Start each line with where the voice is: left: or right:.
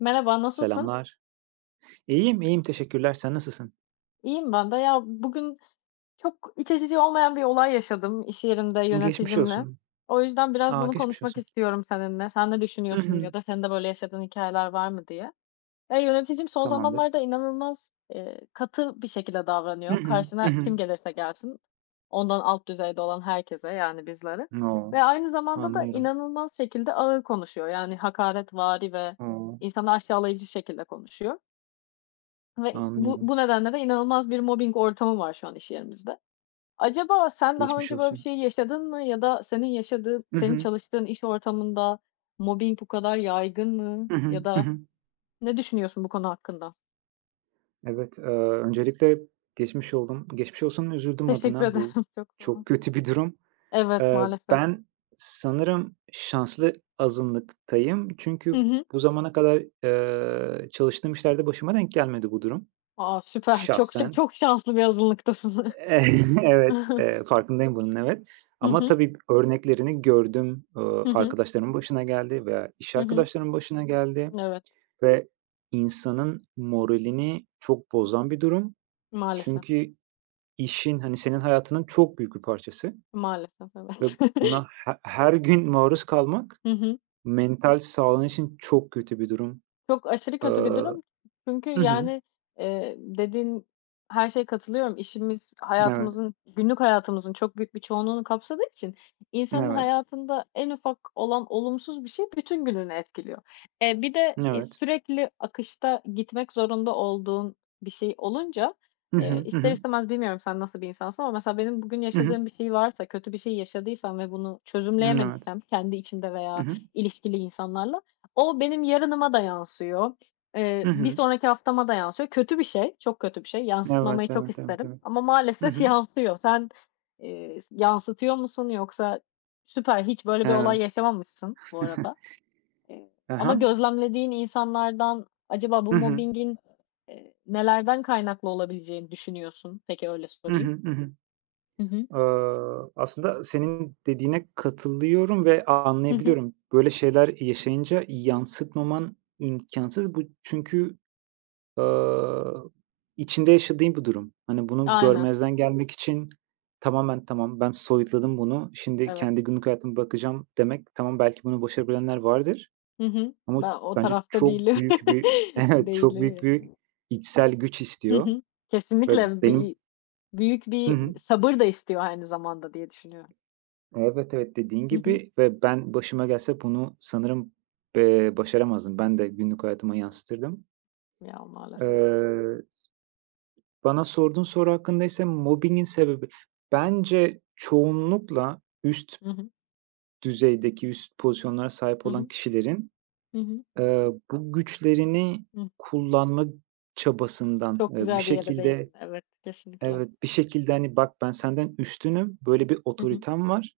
left: Merhaba, nasılsın?
right: Selamlar. İyiyim, iyiyim. Teşekkürler. Sen nasılsın?
left: İyiyim ben de. Ya, bugün çok iç açıcı olmayan bir olay yaşadım iş yerimde
right: Geçmiş
left: yöneticimle.
right: olsun.
left: O yüzden biraz
right: A,
left: bunu
right: geçmiş
left: konuşmak
right: olsun.
left: istiyorum seninle. Sen ne
right: Hı
left: düşünüyorsun
right: hı.
left: ya da senin de böyle yaşadığın hikayeler var mı diye. Ya, yöneticim son
right: Tamamdır.
left: zamanlarda inanılmaz, katı bir şekilde
right: Hı
left: davranıyor.
right: hı. Hı
left: Karşına
right: hı.
left: kim gelirse gelsin, ondan alt düzeyde olan herkese, yani bizlere
right: O!
left: ve aynı zamanda da
right: Anlıyorum.
left: inanılmaz şekilde ağır konuşuyor. Yani hakaretvari ve
right: Oo.
left: insanı aşağılayıcı şekilde konuşuyor. Ve bu
right: Anlıyorum.
left: bu nedenle de inanılmaz bir mobbing ortamı var şu an iş yerimizde. Acaba sen daha
right: Geçmiş
left: önce böyle bir
right: olsun.
left: şey yaşadın mı ya da senin yaşadığın,
right: Hı
left: senin
right: hı.
left: çalıştığın iş ortamında mobbing bu kadar yaygın mı
right: Hı hı.
left: ya
right: Hı
left: da
right: hı.
left: ne düşünüyorsun bu konu hakkında?
right: Evet, öncelikle geçmiş oldum. Geçmiş olsun, üzüldüm
left: Teşekkür
right: adına.
left: ederim.
right: Bu
left: Çok sağ ol.
right: çok kötü bir durum.
left: Evet, maalesef.
right: Ben sanırım şanslı azınlıktayım.
left: Hı
right: Çünkü
left: hı.
right: bu zamana kadar, çalıştığım işlerde başıma denk gelmedi bu durum
left: A, süper.
right: şahsen.
left: Çok şanslı bir azınlıktasın.
right: Evet,
left: Hı
right: farkındayım bunun, evet. Ama
left: hı.
right: tabii örneklerini gördüm.
left: Hı hı.
right: Arkadaşlarımın başına geldi veya iş
left: Hı hı.
right: arkadaşlarımın başına geldi
left: Evet.
right: ve insanın moralini çok bozan bir durum.
left: Maalesef.
right: Çünkü işin, hani, senin hayatının çok büyük bir parçası
left: Maalesef,
right: ve
left: evet.
right: buna her gün maruz kalmak
left: Hı hı.
right: mental sağlığın
left: Evet.
right: için çok kötü bir durum.
left: Çok aşırı kötü bir
right: Iıı
left: durum. Çünkü,
right: Hı hı.
left: yani, dediğin her şeye katılıyorum. İşimiz
right: Evet,
left: hayatımızın, günlük hayatımızın çok büyük bir çoğunluğunu kapsadığı için insanın
right: evet,
left: hayatında en ufak olan olumsuz bir şey bütün gününü etkiliyor. Bir de,
right: evet.
left: sürekli akışta gitmek zorunda olduğun bir şey olunca,
right: Hı hı, hı
left: ister
right: hı,
left: istemez bilmiyorum sen nasıl bir insansın ama mesela benim bugün
right: hı hı.
left: yaşadığım bir şey varsa, kötü bir şey yaşadıysam ve bunu
right: Evet.
left: çözümleyemediysem kendi içimde
right: Hı
left: veya
right: hı,
left: ilişkili insanlarla o benim yarınıma da yansıyor.
right: hı
left: Bir
right: hı.
left: sonraki haftama da yansıyor. Kötü bir şey, çok kötü bir şey. Yansıtmamayı
right: Evet,
left: çok
right: evet, evet,
left: isterim
right: evet.
left: ama
right: Hı
left: maalesef
right: hı.
left: yansıyor. Sen, yansıtıyor musun yoksa süper, hiç böyle bir olay
right: Evet.
left: yaşamamışsın bu arada. Eee,
right: Hı
left: ama
right: hı.
left: gözlemlediğin insanlardan acaba
right: Hı
left: bu
right: hı.
left: mobbingin, nelerden kaynaklı olabileceğini düşünüyorsun? Peki, öyle
right: Hı
left: sorayım.
right: hı. Hı hı.
left: Hı hı.
right: Aslında senin dediğine katılıyorum ve
left: Hı hı.
right: anlayabiliyorum. Böyle şeyler yaşayınca yansıtmaman imkansız. Bu çünkü, aaa, içinde yaşadığın bir durum. Hani, bunu
left: Aynen,
right: görmezden gelmek için tamamen "Tamam, ben soyutladım bunu. Şimdi
left: evet.
right: kendi günlük hayatıma bakacağım." demek tamam, belki bunu başarabilenler vardır
left: Hı hı.
right: ama
left: Ben o
right: bence
left: tarafta
right: çok
left: değilim.
right: büyük bir Evet, çok
left: Değilim
right: büyük bir
left: yani.
right: içsel güç
left: Hı
right: istiyor
left: hı.
right: ve
left: Kesinlikle
right: benim
left: bir Büyük
right: Hı
left: bir
right: hı.
left: sabır da istiyor aynı zamanda diye düşünüyorum.
right: Evet, evet, dediğin
left: Hı hı.
right: gibi ve ben başıma gelse bunu sanırım, başaramazdım. Ben de günlük hayatıma yansıtırdım.
left: Ya, maalesef.
right: Eee, Bana sorduğun soru hakkında ise mobbingin sebebi bence çoğunlukla üst
left: Hı hı.
right: düzeydeki, üst pozisyonlara sahip
left: Hı hı.
right: olan kişilerin,
left: Hı hı.
right: bu güçlerini
left: Hıh.
right: kullanma çabasından,
left: Çok
right: bir
left: güzel bir yere
right: şekilde.
left: değindin. Evet, kesinlikle.
right: Evet, bir şekilde, hani, "Bak ben senden üstünüm, böyle bir
left: Hı hı.
right: otoritem var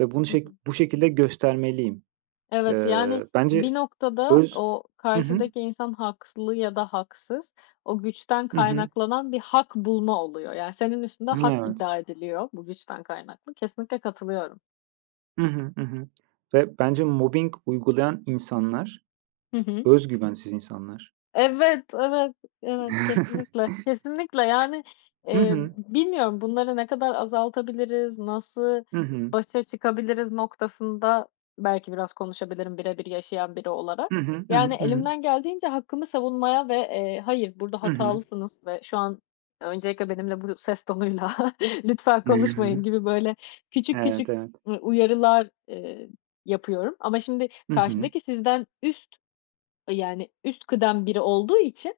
right: ve bunu
left: Hı hı.
right: bu şekilde göstermeliyim."
left: Evet, yani
right: Bence
left: bir noktada
right: öz
left: o
right: Hı hı.
left: karşıdaki insan haklı ya da haksız, o güçten
right: Hı hı.
left: kaynaklanan bir hak bulma oluyor. Yani senin üstünde hak
right: Evet.
left: iddia ediliyor bu güçten kaynaklı. Kesinlikle katılıyorum.
right: Hı hı. Hı hı. Ve bence mobbing uygulayan insanlar
left: Hı hı.
right: öz güvensiz insanlar.
left: Evet, evet, evet, kesinlikle, kesinlikle. Yani,
right: Hı hı.
left: bilmiyorum bunları ne kadar azaltabiliriz, nasıl
right: Hı hı.
left: başa çıkabiliriz noktasında belki biraz konuşabilirim bire bir yaşayan biri olarak.
right: Hı hı. Hı
left: Yani
right: hı.
left: elimden geldiğince hakkımı savunmaya ve, "Hayır, burada
right: Hı hı.
left: hatalısınız ve şu an öncelikle benimle bu ses tonuyla lütfen
right: Hı
left: konuşmayın."
right: hı.
left: gibi böyle küçük
right: Evet,
left: küçük
right: evet.
left: uyarılar, yapıyorum. Ama şimdi
right: Hı hı.
left: karşıdaki sizden yani, üst kıdem biri olduğu için,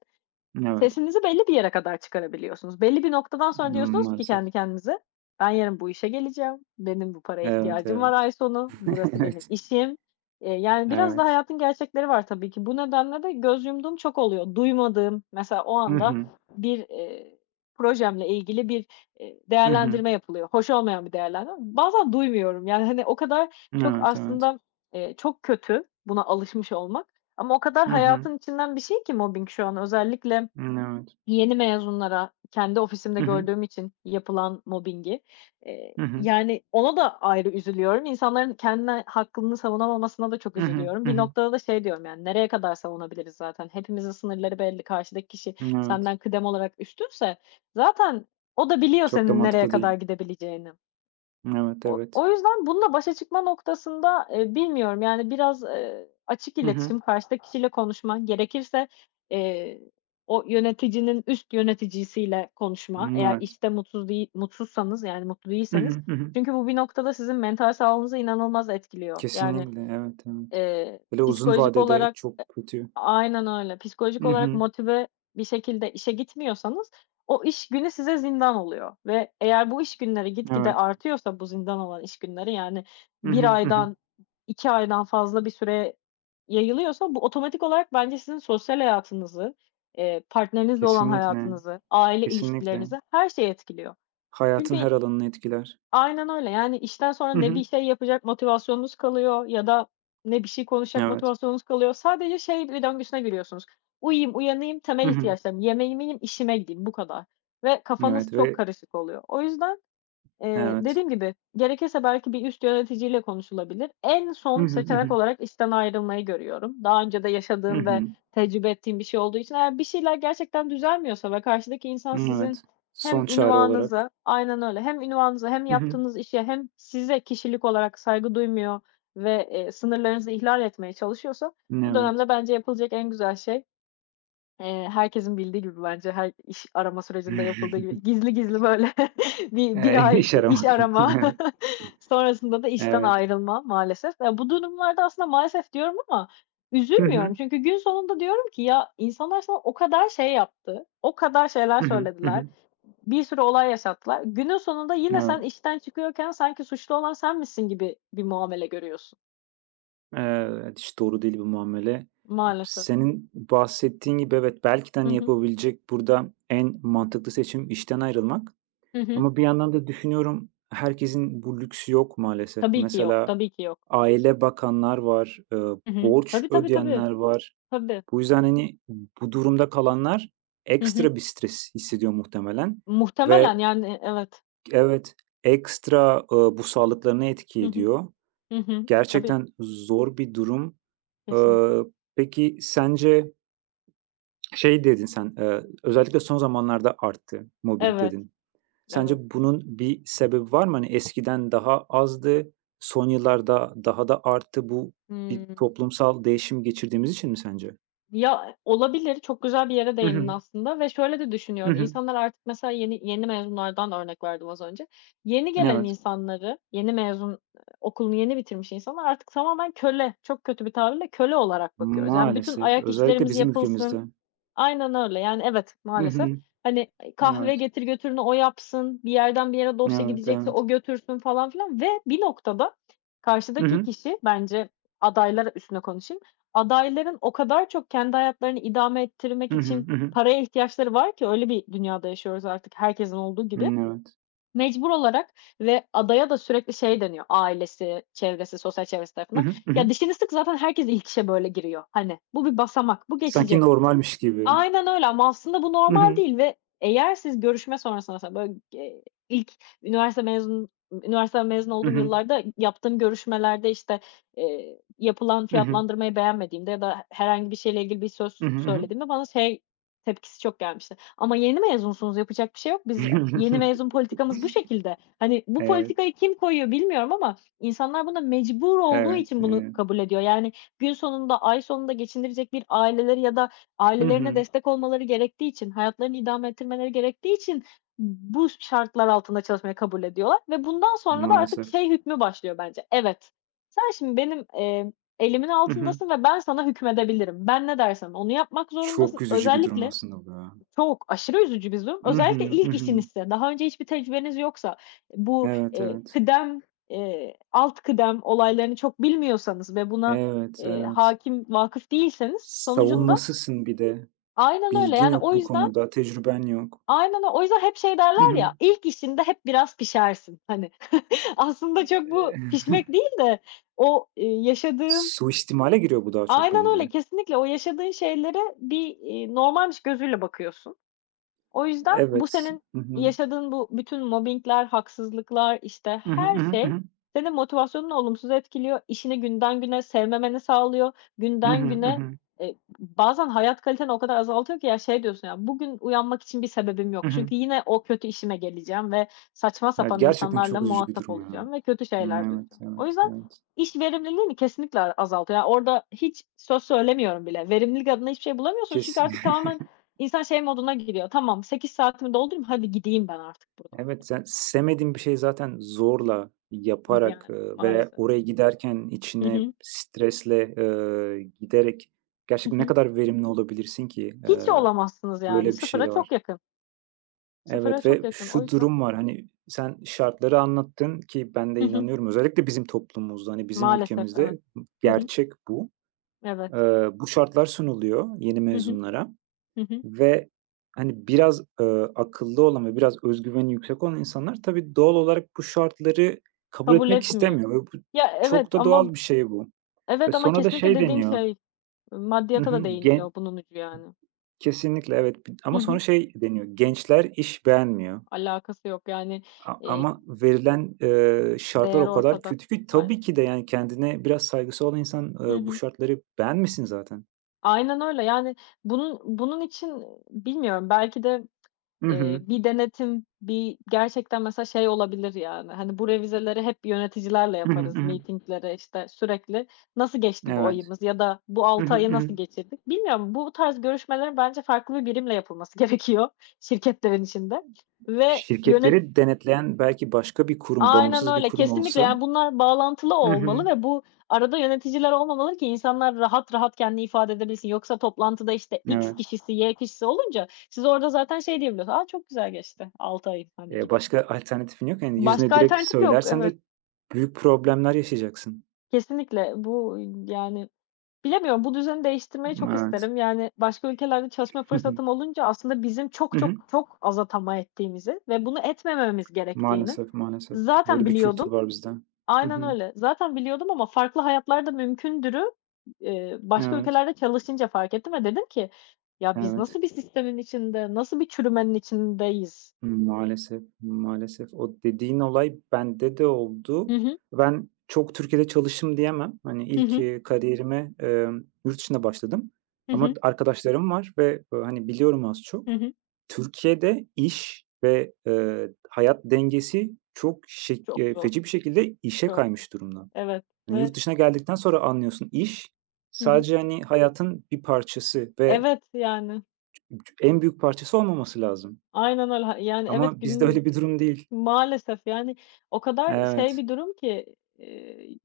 right: Evet.
left: sesinizi belli bir yere kadar çıkarabiliyorsunuz. Belli bir noktadan sonra diyorsunuz ki
right: Maalesef.
left: kendi kendinize, "Ben yarın bu işe geleceğim. Benim bu paraya
right: Evet,
left: ihtiyacım var
right: evet.
left: ay sonu. Burası benim
right: Evet.
left: işim." Yani biraz da
right: Evet.
left: hayatın gerçekleri var tabii ki. Bu nedenle de göz yumduğum çok oluyor. Duymadığım, mesela o
right: Hı
left: anda
right: hı.
left: bir, projemle ilgili bir,
right: Hı hı.
left: değerlendirme yapılıyor. Hoş olmayan bir değerlendirme. Bazen duymuyorum. Yani, hani, o kadar çok
right: Evet, evet.
left: aslında, çok kötü buna alışmış olmak ama o kadar
right: Hı hı.
left: hayatın içinden bir şey ki mobbing şu an özellikle
right: Evet.
left: yeni mezunlara kendi ofisimde
right: Hı hı.
left: gördüğüm için yapılan mobbingi,
right: Hı hı.
left: yani, ona da ayrı üzülüyorum. İnsanların kendine hakkını savunamamasına da çok
right: Hı hı.
left: üzülüyorum.
right: Hı
left: Bir
right: hı.
left: noktada da şey diyorum, yani, nereye kadar savunabiliriz zaten? Hepimizin sınırları belli. Karşıdaki kişi
right: Evet.
left: senden kıdem olarak üstünse zaten o da biliyor
right: Çok da
left: senin nereye
right: mantıklı değil.
left: kadar gidebileceğini.
right: Evet,
left: O
right: evet.
left: o yüzden bununla başa çıkma noktasında, bilmiyorum, yani, biraz, açık
right: Hı hı.
left: iletişim, karşıdaki kişiyle konuşman, gerekirse, eee, o yöneticinin üst yöneticisiyle konuşma,
right: Hımm,
left: eğer
right: evet.
left: işte mutsuz değil mutsuzsanız, yani, mutlu
right: Hı
left: değilseniz.
right: hı. Hı hı.
left: Çünkü bu bir noktada sizin mental sağlığınızı inanılmaz etkiliyor. Yani,
right: Kesinlikle, evet, evet. Böyle uzun
left: psikolojik
right: vadede
left: olarak
right: çok kötü.
left: Aynen öyle. Psikolojik
right: Hı
left: olarak
right: hı.
left: motive bir şekilde işe gitmiyorsanız o iş günü size zindan oluyor ve eğer bu iş günleri gitgide
right: Evet.
left: artıyorsa bu zindan olan iş günleri, yani
right: Hı
left: bir
right: hı. Hı hı.
left: aydan 2 aydan fazla bir süre yayılıyorsa bu otomatik olarak bence sizin sosyal hayatınızı, partnerinizle olan
right: Kesinlikle,
left: hayatınızı, aile
right: kesinlikle.
left: ilişkilerinizi, her şeyi etkiliyor.
right: Hayatın
left: Çünkü
right: her alanını etkiler.
left: Aynen öyle. Yani, işten sonra
right: Hı
left: ne
right: hı.
left: bir şey yapacak motivasyonunuz kalıyor ya da ne bir şey konuşacak
right: Evet.
left: motivasyonunuz kalıyor. Sadece şey bir döngüsüne giriyorsunuz. "Uyuyayım, uyanayım,
right: Hı
left: temel
right: hı.
left: ihtiyaçlarım, yemeğimi yiyeyim, işime gideyim." Bu kadar ve kafanız
right: Evet
left: çok
right: ve
left: karışık oluyor. O yüzden
right: evet.
left: dediğim gibi, gerekirse belki bir üst yöneticiyle konuşulabilir. En
right: Hı
left: son
right: hı. Hı
left: seçenek
right: hı.
left: olarak işten ayrılmayı görüyorum. Daha önce de
right: Hı
left: yaşadığım ve
right: hı.
left: tecrübe ettiğim bir şey olduğu için eğer bir şeyler gerçekten düzelmiyorsa ve karşıdaki insan sizin
right: Evet.
left: hem
right: Son çare olarak.
left: ünvanınıza Aynen öyle. Hem ünvanınıza hem
right: Hı hı.
left: yaptığınız işe hem size kişilik olarak saygı duymuyor ve, sınırlarınızı ihlal etmeye çalışıyorsa bu
right: Evet.
left: dönemde bence yapılacak en güzel şey herkesin bildiği gibi bence her iş arama sürecinde yapıldığı gibi gizli gizli böyle bir ay
right: İşe
left: iş
right: yaramak.
left: arama,
right: Evet.
left: sonrasında da işten
right: Evet.
left: ayrılma maalesef. Ya, bu durumlarda aslında maalesef diyorum ama
right: Hı
left: üzülmüyorum.
right: hı.
left: Çünkü gün sonunda diyorum ki ya insanlar sana o kadar şey yaptı, o kadar şeyler
right: Hı hı. Hı
left: söylediler,
right: hı.
left: bir sürü olay yaşattılar. Günün sonunda yine sen
right: Evet.
left: işten çıkıyorken sanki suçlu olan sen misin gibi bir muamele görüyorsun
right: Evet, hiç doğru değil bu muamele.
left: maalesef.
right: Senin bahsettiğin gibi evet, belki de,
left: Hı
right: hani,
left: hı.
right: yapabilecek burada en mantıklı seçim işten ayrılmak
left: Hı hı.
right: ama bir yandan da düşünüyorum, herkesin bu lüksü yok maalesef.
left: Tabii ki yok,
right: Mesela
left: tabii ki yok.
right: aile bakanlar var,
left: Hı hı.
right: borç
left: Tabii, tabii, tabii.
right: ödeyenler var.
left: Tabii.
right: Bu yüzden, hani, bu durumda kalanlar
left: Hı hı.
right: ekstra bir stres hissediyor muhtemelen ve
left: Muhtemelen, yani, evet.
right: evet, ekstra, bu sağlıklarına etki
left: Hı hı.
right: ediyor.
left: Hı hı. Tabii,
right: Gerçekten zor bir durum.
left: kesinlikle.
right: Eee, peki sence özellikle son zamanlarda arttı mobbing
left: Evet,
right: dedin. Sence
left: evet.
right: bunun bir sebebi var mı? Hani eskiden daha azdı, son yıllarda daha da arttı. Bu bir
left: Hımm.
right: toplumsal değişim geçirdiğimiz için mi sence?
left: Ya, olabilir, çok güzel bir yere
right: Hı
left: değindin
right: hı.
left: aslında ve şöyle de
right: Hı
left: düşünüyorum,
right: hı.
left: insanlar artık mesela yeni yeni mezunlardan örnek verdim az önce. Yeni gelen
right: Evet.
left: insanları, yeni mezun, okulunu yeni bitirmiş insanlar artık tamamen köle, çok kötü bir tabirle köle olarak bakıyoruz. Yani, bütün
right: Maalesef.
left: ayak
right: Özellikle
left: işlerimiz
right: bizim
left: yapılsın
right: ülkemizde.
left: Aynen öyle. Yani, evet,
right: Hı
left: maalesef.
right: hı.
left: Hani,
right: Evet.
left: kahve getir götürünü o yapsın, bir yerden bir yere dosya
right: Evet,
left: gidecekse
right: evet.
left: o götürsün falan filan ve bir noktada
right: Hı
left: karşıdaki
right: hı.
left: kişi bence adaylar üstüne konuşayım. Adayların o kadar çok kendi hayatlarını idame
right: Hı
left: ettirmek
right: hı.
left: için
right: Hı hı.
left: paraya ihtiyaçları var ki öyle bir dünyada yaşıyoruz artık herkesin olduğu gibi.
right: Evet.
left: Mecbur olarak ve adaya da sürekli şey deniyor ailesi, çevresi, sosyal çevresi
right: Hı
left: tarafından.
right: hı. Hı hı.
left: "Ya, dişini sık zaten herkes ilk işe böyle giriyor." Hani, "Bu bir basamak, bu
right: Sanki
left: geçecek."
right: normalmiş gibi.
left: Aynen öyle ama aslında bu
right: Hı
left: normal
right: hı.
left: değil ve eğer siz görüşme sonrasında, mesela, böyle, ilk üniversite mezun
right: Hı
left: olduğum
right: hı.
left: yıllarda yaptığım görüşmelerde, işte, yapılan
right: Hı hı.
left: fiyatlandırmayı beğenmediğimde ya da herhangi bir şeyle ilgili bir
right: Hı
left: söz
right: hı, hı
left: söylediğimde bana şey tepkisi çok gelmişti. "Ama yeni mezunsunuz, yapacak bir şey yok. Biz yeni
right: hı.
left: mezun politikamız bu şekilde." Hani, bu
right: Evet,
left: politikayı kim koyuyor bilmiyorum ama insanlar buna mecbur olduğu
right: evet,
left: için bunu
right: evet.
left: kabul ediyor. Yani, gün sonunda, ay sonunda geçindirecek bir aileleri ya da
right: Hı
left: ailelerine
right: hı.
left: destek olmaları gerektiği için, hayatlarını idame ettirmeleri gerektiği için bu şartlar altında çalışmayı kabul ediyorlar ve bundan sonra da artık
right: Maalesef.
left: şey hükmü başlıyor bence. Evet, sen şimdi benim, elimin
right: Hı hı.
left: altındasın ve ben sana hükmedebilirim. Ben ne dersem onu yapmak
right: Çok
left: zorundasın.
right: üzücü bir durum
left: Özellikle
right: aslında bu ya.
left: çok aşırı üzücü bir durum.
right: Hı
left: Özellikle
right: hı. Hı
left: ilk
right: hı.
left: işinizse, daha önce hiçbir tecrübeniz yoksa, bu,
right: Evet, evet.
left: kıdem, alt kıdem olaylarını çok bilmiyorsanız ve buna,
right: Evet, evet.
left: hâkim, vakıf değilseniz sonucunda
right: Savunmasızsın bir de.
left: Aynen öyle.
right: Bilgin
left: Yani,
right: yok
left: o
right: bu
left: yüzden
right: konuda, tecrüben yok.
left: Aynen o yüzden hep şey
right: Hı
left: derler
right: hı.
left: ya, ilk işinde hep biraz pişersin." Hani, aslında çok bu
right: Eee,
left: pişmek değil de o, yaşadığın
right: Suistimale giriyor bu daha çok
left: Aynen
right: bence.
left: öyle, kesinlikle o yaşadığın şeylere bir, normalmiş gözüyle bakıyorsun. O yüzden bu
right: Evet.
left: senin
right: Hı hı.
left: yaşadığın bu bütün mobbingler, haksızlıklar, işte,
right: Hı hı,
left: her
right: hı hı, hı
left: şey
right: hı.
left: senin motivasyonunu olumsuz etkiliyor. İşini günden güne sevmemeni sağlıyor.
right: Hı hı,
left: Günden
right: hı
left: güne,
right: hı.
left: bazen hayat kaliteni o kadar azaltıyor ki ya şey diyorsun ya, "Bugün uyanmak için bir sebebim yok. Çünkü yine o kötü işime geleceğim ve saçma
right: Evet,
left: sapan
right: gerçekten
left: insanlarla
right: çok üzücü bir
left: muhatap
right: durum ya.
left: olacağım ve kötü
right: Hımm,
left: şeyler
right: evet,
left: duyacağım." O
right: evet,
left: yüzden
right: evet.
left: iş verimliliğini kesinlikle azaltıyor. Yani orada hiç söz söylemiyorum bile. Verimlilik adına hiçbir şey bulamıyorsun
right: Kes
left: çünkü artık tamamen İnsan şey moduna giriyor, "Tamam, 8 saatimi doldurayım, hadi gideyim ben artık buradan."
right: Evet, sen sevmediğin bir şeyi zaten zorla, yaparak,
left: Yani
right: ve
left: maalesef.
right: oraya giderken
left: Hı
right: içine
left: hı.
right: stresle, giderek
left: Hı
right: gerçekten ne
left: hı.
right: kadar verimli olabilirsin ki?
left: Hiç olamazsınız yani.
right: Böyle bir şey
left: Sıfıra
right: de
left: çok
right: var.
left: yakın. Sıfıra
right: Evet ve
left: çok yakın. O
right: şu
left: yüzden
right: durum var, hani, sen şartları anlattın ki ben de
left: Hı hı.
right: inanıyorum. Özellikle bizim toplumumuzda, hani, bizim
left: Maalesef, evet.
right: ülkemizde
left: Hı hı.
right: gerçek bu.
left: Evet.
right: Bu şartlar sunuluyor yeni
left: Hı hı.
right: mezunlara.
left: Hı hı.
right: Ve, hani, biraz, akıllı olan ve biraz özgüveni yüksek olan insanlar tabii doğal olarak bu şartları kabul
left: Kabul
right: etmek
left: etmiyor.
right: istemiyor ve bu
left: Ya,
right: çok
left: evet
right: da
left: ama
right: doğal bir şey bu. Ve
left: evet ama
right: sonra da
left: kesinlikle
right: şey
left: dediğim
right: deniyor.
left: şey,
right: Hı
left: maddiyata da
right: hı. Gen
left: değiniyor bunun ucu yani.
right: Kesinlikle, evet.
left: Hı
right: Ama sonra
left: hı.
right: şey deniyor, gençler iş beğenmiyor
left: Alakası yok yani,
right: a
left: eee,
right: ama verilen, şartlar
left: değer
right: o kadar
left: ortada.
right: kötü ki tabii
left: Aynen.
right: ki de, yani, kendine biraz saygısı olan insan,
left: Hı
right: bu
left: hı.
right: şartları beğenmesin zaten.
left: Aynen öyle. Yani bunun için bilmiyorum belki de
right: Hı hı.
left: Bir denetim, bir gerçekten mesela şey olabilir yani, hani, bu revizeleri hep yöneticilerle
right: Hı hı, hı
left: yaparız,
right: hı.
left: mitinglere, işte, sürekli nasıl geçti bu
right: Evet.
left: ayımız ya da bu
right: Hı
left: 6
right: hı,
left: ayı
right: hı hı.
left: nasıl geçirdik? Bilmiyorum, bu tarz görüşmelerin bence farklı bir birimle yapılması gerekiyor şirketlerin içinde ve yönet
right: Şirketleri denetleyen belki başka bir kurum,
left: Aynen
right: bağımsız bir
left: öyle,
right: kurum
left: kesinlikle.
right: olsa.
left: Yani, bunlar bağlantılı
right: Hı
left: olmalı
right: hı.
left: ve bu arada yöneticiler olmamalı ki insanlar rahat rahat kendini ifade edebilsin. Yoksa toplantıda, işte, X
right: Evet.
left: kişisi, Y kişisi olunca siz orada zaten şey diyebiliyorsunuz, "A, çok güzel geçti 6 ay." hani, gibi.
right: Başka alternatifin yok. Yani yüzüne
left: Başka
right: direkt
left: alternatif yok.
right: söylersen
left: Evet,
right: de büyük problemler yaşayacaksın.
left: kesinlikle. Bu, yani, bilemiyorum, bu düzeni değiştirmeyi çok
right: Evet.
left: isterim. Yani, başka ülkelerde çalışma
right: Hı hı.
left: fırsatım olunca aslında bizim
right: Hı
left: çok
right: hı.
left: çok çok az atama ettiğimizi ve bunu etmememiz gerektiğini
right: Maalesef, maalesef.
left: zaten
right: Böyle bir kültür
left: biliyordum
right: var bizde. Hı
left: Aynen
right: hı.
left: öyle. Zaten biliyordum ama farklı hayatlar da mümkündürü, başka
right: Evet,
left: ülkelerde çalışınca fark ettim ve dedim ki, "Ya, biz
right: evet.
left: nasıl bir sistemin içinde, nasıl bir çürümenin içindeyiz?"
right: Maalesef, maalesef. O dediğin olay bende de
left: Hı
right: oldu.
left: hı.
right: Ben çok Türkiye'de çalıştım diyemem. Hani
left: Hı
right: ilk,
left: hı.
right: kariyerime, yurt dışında başladım
left: Hı
right: ama
left: hı.
right: arkadaşlarım var ve, hani, biliyorum az
left: Hı
right: çok.
left: hı.
right: Türkiye'de iş ve, hayat dengesi çok şek
left: Çok zor,
right: feci bir şekilde işe
left: çok zor.
right: kaymış durumda.
left: Evet
right: Hani,
left: ve
right: yurt dışına geldikten sonra anlıyorsun, iş
left: Hı hı.
right: sadece, hani, hayatın bir parçası ve
left: Evet, yani.
right: en büyük parçası olmaması lazım
left: Aynen öyle. Ha yani, evet,
right: ama bizde öyle
left: gün
right: bir durum değil.
left: maalesef, yani, o kadar şey
right: Evet.
left: bir durum ki,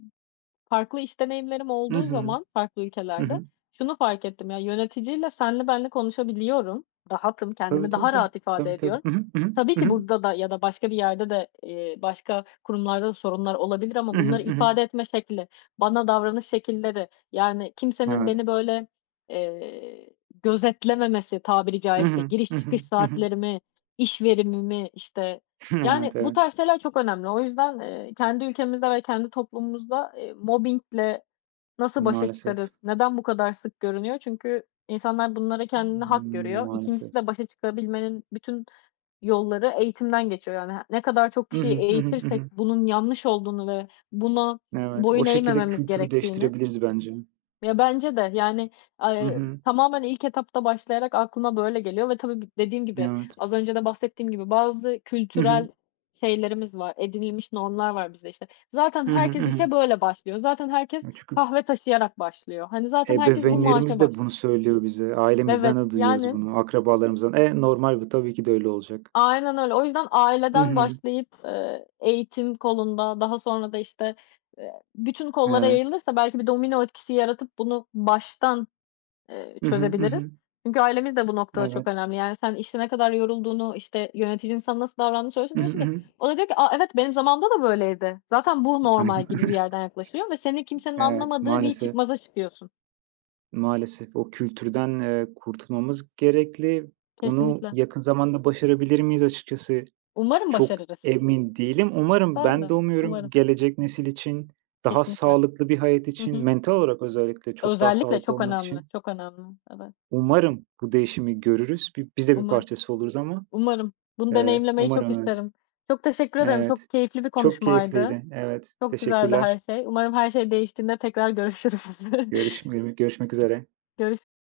left: Farklı iş deneyimlerim
right: Hı
left: olduğu
right: hı.
left: zaman farklı
right: Hı
left: ülkelerde
right: hı.
left: şunu fark ettim: Ya, yöneticiyle senli benli konuşabiliyorum, rahatım,
right: Tabii,
left: kendimi
right: tabii,
left: daha
right: tabii.
left: rahat ifade
right: Tabii, tabii.
left: ediyorum.
right: Hı hı.
left: Tabii
right: Hı
left: ki
right: hı.
left: burada da ya da başka bir yerde de, başka kurumlarda da sorunlar olabilir
right: Hı
left: ama
right: hı.
left: bunları
right: Hı hı. Hı hı.
left: ifade etme şekli, bana davranış şekilleri, yani, kimsenin
right: Evet.
left: beni, böyle, eee, gözetlememesi tabiri
right: Hı
left: caizse,
right: hı. Hı
left: giriş
right: hı.
left: çıkış
right: Hı hı.
left: saatlerimi, iş verimimi, işte, yani,
right: Evet,
left: bu
right: evet.
left: tarz şeyler çok önemli. O yüzden, kendi ülkemizde ve kendi toplumumuzda, mobbingle nasıl başa
right: Maalesef.
left: çıkarız? Neden bu kadar sık görünüyor? Çünkü insanlar bunlara kendini hak
right: Imm,
left: görüyor.
right: maalesef.
left: İkincisi de başa çıkabilmenin bütün yolları eğitimden geçiyor. Yani, ne kadar çok
right: Hı
left: kişiyi
right: hı. Hı hı. Hı
left: eğitirsek
right: hı.
left: bunun yanlış olduğunu ve buna
right: Evet. O
left: boyun
right: şekilde
left: eğmememiz
right: kültürü
left: gerektiğini
right: değiştirebiliriz bence.
left: ya, bence de. Yani,
right: Hı
left: ay,
right: hı.
left: tamamen ilk etapta başlayarak aklıma böyle geliyor ve tabii dediğim gibi,
right: Evet.
left: az önce de bahsettiğim gibi bazı
right: Hı hı.
left: kültürel şeylerimiz var, edinilmiş normlar var bizde. İşte zaten
right: Hı hı. Hı
left: herkes
right: hı.
left: işe böyle başlıyor. Zaten herkes
right: Ya, çünkü
left: kahve taşıyarak başlıyor. Hani, zaten herkes bu maaşa
right: ebeveynlerimiz de bunu
left: başlıyor.
right: söylüyor bize. Ailemizden
left: Evet,
right: de duyuyoruz
left: yani,
right: bunu, akrabalarımızdan. E, normal bu. Tabii ki de öyle olacak.
left: aynen öyle. O yüzden
right: Hı
left: aileden
right: hı.
left: başlayıp, eğitim kolunda, daha sonra da, işte, bütün kollara
right: Evet.
left: yayılırsa belki bir domino etkisi yaratıp bunu baştan
right: Hı hı. Hı hı.
left: çözebiliriz. Çünkü ailemiz de bu noktada çok
right: Evet.
left: önemli. Yani sen işte ne kadar yorulduğunu, işte yöneticinin sana nasıl davrandığını söylüyorsun,
right: Hı hı.
left: diyorsun
right: Hı
left: ki
right: hı.
left: o da diyor ki, "A, evet benim zamanımda da böyleydi. Zaten bu normal." gibi bir yerden yaklaşıyor ve seni kimsenin
right: Evet,
left: anlamadığı bir
right: maalesef,
left: çıkmaza çıkıyorsun.
right: maalesef o kültürden, kurtulmamız gerekli. Bunu
left: Kesinlikle.
right: yakın zamanda başarabilir miyiz açıkçası
left: Umarım
right: çok
left: başarırız.
right: emin değilim. Umarım
left: Ben
right: ben de
left: de.
right: umuyorum
left: Umarım.
right: gelecek nesil için, daha
left: Kesinlikle.
right: sağlıklı bir hayat
left: Hı
right: için,
left: hı.
right: mental olarak özellikle çok daha
left: Özellikle
right: sağlıklı
left: çok
right: olmak
left: önemli,
right: için
left: çok önemli. Evet.
right: umarım bu değişimi görürüz. Biz de bir
left: Umarım.
right: parçası oluruz ama,
left: Umarım. Bunu deneyimlemeyi çok
right: umarım evet.
left: isterim. Çok teşekkür ederim.
right: Evet,
left: Çok keyifli bir
right: çok
left: konuşmaydı.
right: keyifliydi. Evet,
left: Çok güzeldi her
right: teşekkürler.
left: şey. Umarım her şey değiştiğinde tekrar görüşürüz.
right: Görüşmek üzere.
left: Görüş